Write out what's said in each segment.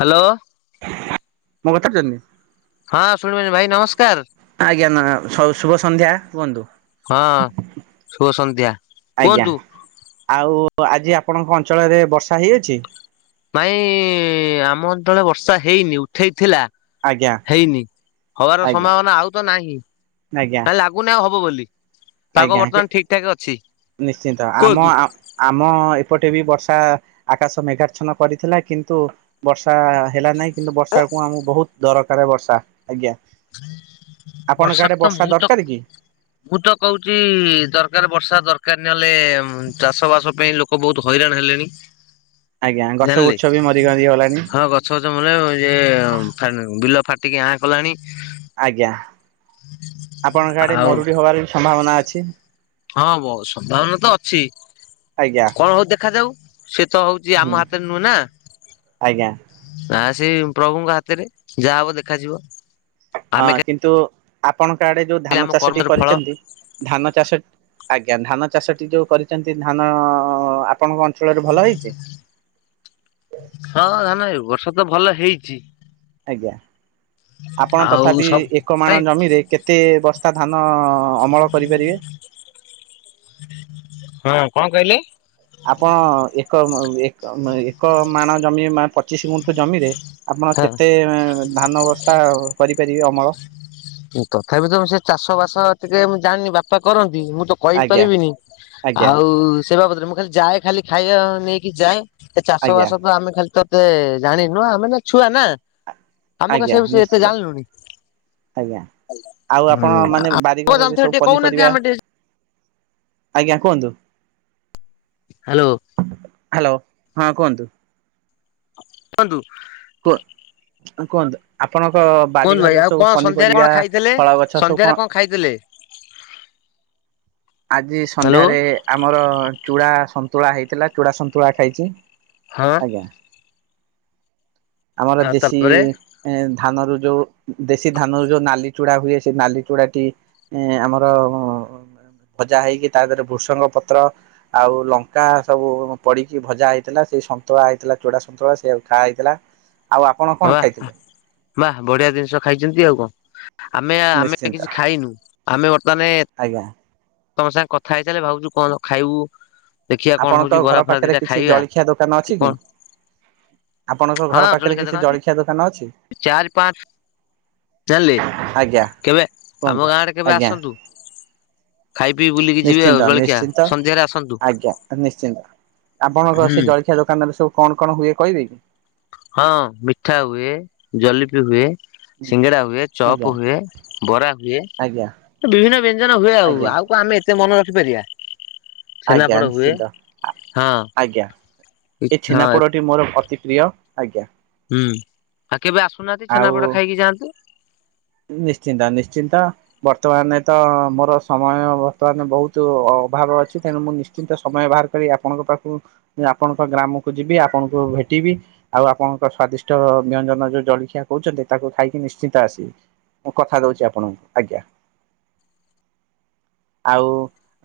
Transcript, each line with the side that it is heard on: left: Hello.
right: ମୋ କଥା ଶୁଣିପରୁଛନ୍ତି? [unintelligible]
left: ହଁ ଶୁଣିପାରୁଛି ଭାଇ ନମସ୍କାର।
right: ଆଜ୍ଞା ନା ଶୁ -ଶୁଭସନ୍ଧ୍ୟା କୁହନ୍ତୁ।
left: ଶୁଭସନ୍ଧ୍ୟା
right: ଆଜ୍ଞା
left: କୁହନ୍ତୁ।
right: ଆଉ ଆଜି ଆପଣଙ୍କ ଅଞ୍ଚଳରେ ବର୍ଷା ହେଇଅଛି?
left: ଭାଇ ଆମ ଅଞ୍ଚଳରେ ବର୍ଷା ହେଇନି ଉଠେଇଥିଲା?
right: ଆଜ୍ଞା
left: ହେଇନି ହବାର
right: ଆଜ୍ଞା
left: ସମ୍ଭାବନା ଆଉ ତ ନାହିଁ
right: ଆଜ୍ଞା
left: ହେଲା? ଲାଗୁନି ଆଉ ହବ ବୋଲି ପାଗ
right: ଆଜ୍ଞା
left: ବର୍ତ୍ତମାନ ଠିକ୍ ଠାକ୍ ଅଛି?
right: ନିଶ୍ଚିନ୍ତ ଆମ
left: କୁହନ୍ତୁ।
right: ଆ ଆମ ଏପଟେ ବି ବର୍ଷା ଆକାଶ ମେଘାଚ୍ଛନା କରିଥିଲା କିନ୍ତୁ? ବର୍ଷା ହେଲା ନାହିଁ କିନ୍ତୁ ବର୍ଷା କୁ ଆମକୁ ବୋହୁତ୍ ଦରକାରେ ବର୍ଷା ଆଜ୍ଞା। ଆପଣଙ୍କ
left: ବର୍ଷା
right: ଆଡେ
left: କୁ ତ ମୁଁ ତ
right: ଦରକାର କି?
left: ମୁଁ ତ କୋହୁଚି ଦରକାର ବର୍ଷା ଦରକାର ନହେଲେ ଚାଷ ବାସ ପାଇଁ ଲୋକ ବୋହୁତ୍ ହଇରାଣ ହେଲେଣି?
right: ଆଜ୍ଞା ଗଛ ବୁଛ ବି ମରିିମରି ଗଲାଣି?
left: ସହଜମ ଲା ଇଏ ହଁ [unintelligible] ବିଲ ଫାଟିକି ଆଁ କଲାଣି
right: ଆଜ୍ଞା ଆପଣଙ୍କ ଆଡେ
left: ଆଉ
right: ମରୁଡି ହବାରେ ସମ୍ଭାବନା ଅଛି।
left: ହଁ ବହୁ ସମ୍ଭାବନା ତ ଅଛି
right: ଆଜ୍ଞା
left: କଣ ହୋଉଚି ଦେଖାଯାଉ? ସେ ତ ହୋଉଚି
right: ହୁଁ
left: ଆମ ହାତରେ ନୁହେଁ ନା?
right: ଆଜ୍ଞା।
left: ନା ସେ ପ୍ରଭୁଙ୍କ ହାତରେ ଯାହା ହବ ଦେଖାଯିବ?
right: ହଁ
left: ଆମେ
right: କିନ୍ତୁ ଆପଣଙ୍କ ଆଡେ ଯୋଉ
left: ଖାଲି
right: ଧାନ
left: ଆମ
right: ଚାଷଟି
left: କର୍ମର ଫଳ
right: କରିଚନ୍ତି? ଧାନ ଚାଷ ଟି ଆଜ୍ଞା ଧାନ ଚାଷଟି ଯୋଉ କରିଚନ୍ତି ଧାନ? ଆପଣଙ୍କ ଅଞ୍ଚଳରେ ଭଲ ହେଇଚି?
left: ହଁ ଧାନ ଏ ବର୍ଷା ତ ଭଲ ହେଇଚି?
right: ଆଜ୍ଞା ଆପଣ
left: ଆଉ
right: ତଥାପି
left: ସବୁ
right: ଏକ ମାଣ
left: ଭାଇ
right: ଜମିରେ କେତେ ବସ୍ତା ଧାନ ଅମଳ କରିପାରିବେ?
left: ହଁ କଣ କହିଲେ?
right: ଆପଣ ଏକ ମ ଏକ ଏକ ମାଣ ଜମି ମା ପଚିଶି ଗୁଣ୍ଠୁ ଜମିରେ ଆପଣ
left: ହଁ
right: କେତେ ଧାନ ବସ୍ତା କରିପାରିବେ ଅମଳ?
left: ତଥାପି ତ ସେ ଚାଷ ବାସ ଟିକେ ମୁ ଜାଣିନି ବାପା କରନ୍ତି ମୁଁ ତ
right: ଆଜ୍ଞା
left: କହିପାରିବିନି
right: ଆଜ୍ଞା
left: ଆଉ ସେ ବାବଦରେ ମୁଁ ଯାଏ ଖାଲି ଖାଇବା ନେଇକି ଯାଏ? ଏ ଚାଷ
right: ଆଜ୍ଞା
left: ବାସ ତ ଆମେ ଖାଲି ତତେ ଜାଣିନୁ ଆମେ ତ ଛୁଆ ନା? ଆମ କ ସେ
right: ଆଜ୍ଞା
left: ବିଷୟ ରେ ଏତେ
right: ନିଶ୍ଚିତ
left: ଜାଣିଲୁଣି?
right: ଆଜ୍ଞା ଆଉ ଆପଣ
left: ହୁଁ
right: ମାନେ
left: ଆପଣ
right: ବାରିଘରରେ
left: ଜାଣିଥିବେ
right: ସବୁ
left: ଟିକେ କହୁନାହାନ୍ତି
right: ପନିପରିବା
left: ଆମେ ଟିକେ
right: ଆଜ୍ଞା କୁହନ୍ତୁ?
left: ହ୍ୟାଲୋ।
right: ହ୍ୟାଲୋ ହଁ କୁହନ୍ତୁ?
left: କୁହନ୍ତୁ?
right: କୁଅ କୁହନ୍ତୁ? ଆପଣଙ୍କ
left: କୁହନ୍ତୁ ଭାଇ
right: ବାରିଘରେରେ
left: ଆଉ
right: ସବୁ
left: କଣ ସନ୍ଧ୍ୟାରେ କଣ
right: ପନିପରିବା
left: ଖାଇଥିଲେ
right: ଫଳ ଗଛ ସବୁ
left: ସନ୍ଧ୍ୟାରେ
right: କଣ?
left: ଖାଇଥିଲେ?
right: ଆଜି
left: ହ୍ୟାଲୋ।
right: ସନ୍ଧ୍ୟାରେ ଆମର ଚୂଡ଼ା ସନ୍ତୁଳା ହେଇଥିଲା ଚୁଡା ସନ୍ତୁଳା ଖାଇଚି?
left: ହଁ
right: ଆଜ୍ଞା। ଆମର
left: ଆଉ
right: ଦେଶୀ
left: ତାପରେ
right: ଏ ଧାନ ରୁ ଯୋଉ ଦେଶୀ ଧାନ ରୁ ଯୋଉ ନାଲି ଚୁଡା ହୁଏ ସେ ନାଲି ଚୁଡାଟି? ଏ ଆମର ଭଜା ହେଇକି ତା ଦେହରେ ଭୃଷଙ୍ଗ ପତ୍ର ଆଉ ଲଙ୍କା ସବୁ ପଡିକି ଭଜା ହେଇଥିଲା ସେଇ ସନ୍ତୁଳା ହେଇଥିଲା ଚୂଡା ସନ୍ତୁଳା ସେଉ ଖାଆ ହେଇଥିଲା? ଆଉ ଆ
left: ହ ବା ବାଃ ବଢିଆ ଜିନିଷ ଖାଇଚନ୍ତି ଆଉ କଣ? ଆମେ ଆମେ ତ
right: ନିଶ୍ଚିନ୍ତ
left: କିଛି ଖାଇନୁ ଆମେ ବର୍ତ୍ତମାନେ
right: ଆଜ୍ଞା।
left: ତମ ସାଙ୍ଗେ କଥା ହେଇସାରିଲେ ଭାବୁଚୁ କଣ ଖାଇବୁ? ଦେଖିବା କଣ
right: ଆପଣଙ୍କ
left: ହଉଛି ବରା
right: ଘର
left: ଫରା
right: ପାଖରେ
left: ଦିଟା
right: କିଛି
left: ଖାଇବା
right: ଜଳଖିଆ ଦୋକାନ ଅଛି କି? ଆପଣଙ୍କ
left: ହଁ
right: ଘର ପାଖରେ କିଛି
left: ଦୋକାନ ଅଛି।
right: ଜଳଖିଆ ଦୋକାନ ଅଛି?
left: ଚାରି ପାଞ୍ଚ ଜାଣିଲେ,
right: ଆଜ୍ଞା
left: କେବେ
right: କୁହନ୍ତୁ
left: ଆମ ଗାଁରେ କେବେ
right: ଆଜ୍ଞା
left: ଆସନ୍ତୁ। ଖାଇ ପିଇ ବୁଲିକି ଯିବେ ଆଉ
right: ନିଶ୍ଚିନ୍ତ,
left: ଜଳଖିଆ
right: ନିଶ୍ଚିନ୍ତ,
left: ସନ୍ଧ୍ୟାରେ ଆସନ୍ତୁ।
right: ଆଜ୍ଞା, ନିଶ୍ଚିନ୍ତ। ଆପଣଙ୍କ
left: ହୁଁ।
right: ସେ ଜଳଖିଆ ଦୋକାନରେ ସବୁ କଣ, କଣ ହୁଏ କହିବେ କି?
left: ହଁ ମିଠା ହୁଏ, ଜଲେପି ହୁଏ ସିଙ୍ଗଡ଼ା ହୁଏ,
right: ଆଜ୍ଞା
left: ଚପ ହୁଏ, ବରା ହୁଏ।
right: ଆଜ୍ଞା
left: ବିଭିନ୍ନ ବ୍ୟଞ୍ଜନ ହୁଏ ଆଉ
right: ଆଜ୍ଞା
left: ଆଉ କଣ ଆମେ ଏତେ ମନେ ରଖିପାରିବା।
right: ଆଜ୍ଞା
left: ଛେନାପୋଡ ହୁଏ
right: ନିଶ୍ଚିନ୍ତ ଆ
left: ହଁ
right: ଆଜ୍ଞା ଏ ଛେନା
left: ହଁ
right: ପୋଡଟି ମୋର ଅତି ପ୍ରିୟ। ଆଜ୍ଞା।
left: ହୁଁ ଆଉ କେବେ ଆସୁନାହାନ୍ତି ଛେନାପୋଡ
right: ଆଉ
left: ଖାଇକି ଯାଆନ୍ତୁ।
right: ନିଶ୍ଚିନ୍ତ ନିଶ୍ଚିନ୍ତ। ବର୍ତ୍ତମାନ ତ ମୋର ସମୟ ବର୍ତ୍ତମାନ ବହୁତ ଅଭାବ ଅଛି ତେଣୁ ମୁଁ ନି ନିଶ୍ଚିନ୍ତ ସମୟ ବାହାର କରି ଆପଣଙ୍କ ପାଖକୁ ଆପଣଙ୍କ ଗ୍ରାମକୁ ଯିବି ଆପଣଙ୍କୁ ଭେଟିବି। ଆଉ ଆପଣଙ୍କ ସ୍ଵାଦିଷ୍ଟ ବ୍ୟଞ୍ଜନ ଯୋଉ ଜଳଖିଆ କହୁଛନ୍ତି ତାକୁ ଖାଇକି ନିଶ୍ଚିନ୍ତ ଆସିବି। ମୁଁ କଥା ଦଉଛି ଆପଣଙ୍କୁ ଆଜ୍ଞା। ଆଉ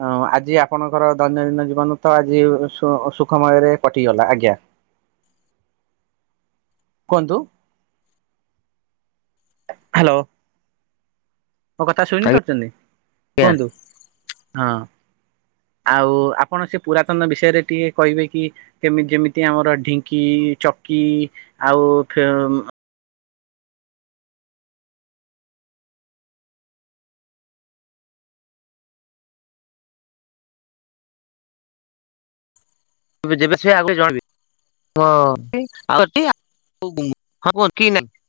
right: ଅ ଆଜି ଆପଣଙ୍କର ଦୈନନ୍ଦିନ ଜୀବନ ତ ଆଜି ସୁ ସୁଖମୟରେ କଟିଗଲା ଆଜ୍ଞା। କୁହନ୍ତୁ। ହ୍ୟାଲୋ ମୋ କଥା ଶୁଣି ପାରୁଛନ୍ତି
left: ଆଜ୍ଞା
right: କୁହନ୍ତୁ? ହଁ ଆଉ ଆପଣ ସେ ପୁରାତନ ବିଷୟରେ ଟିକେ କହିବେ କି? କେମତି ଯେମିତି ଆମର ଢିଙ୍କି ଚକି ଆଉ
left: ଯେବେ ଆସିବେ ଆଗେ ଜଣେଇବେ। [unintelligible]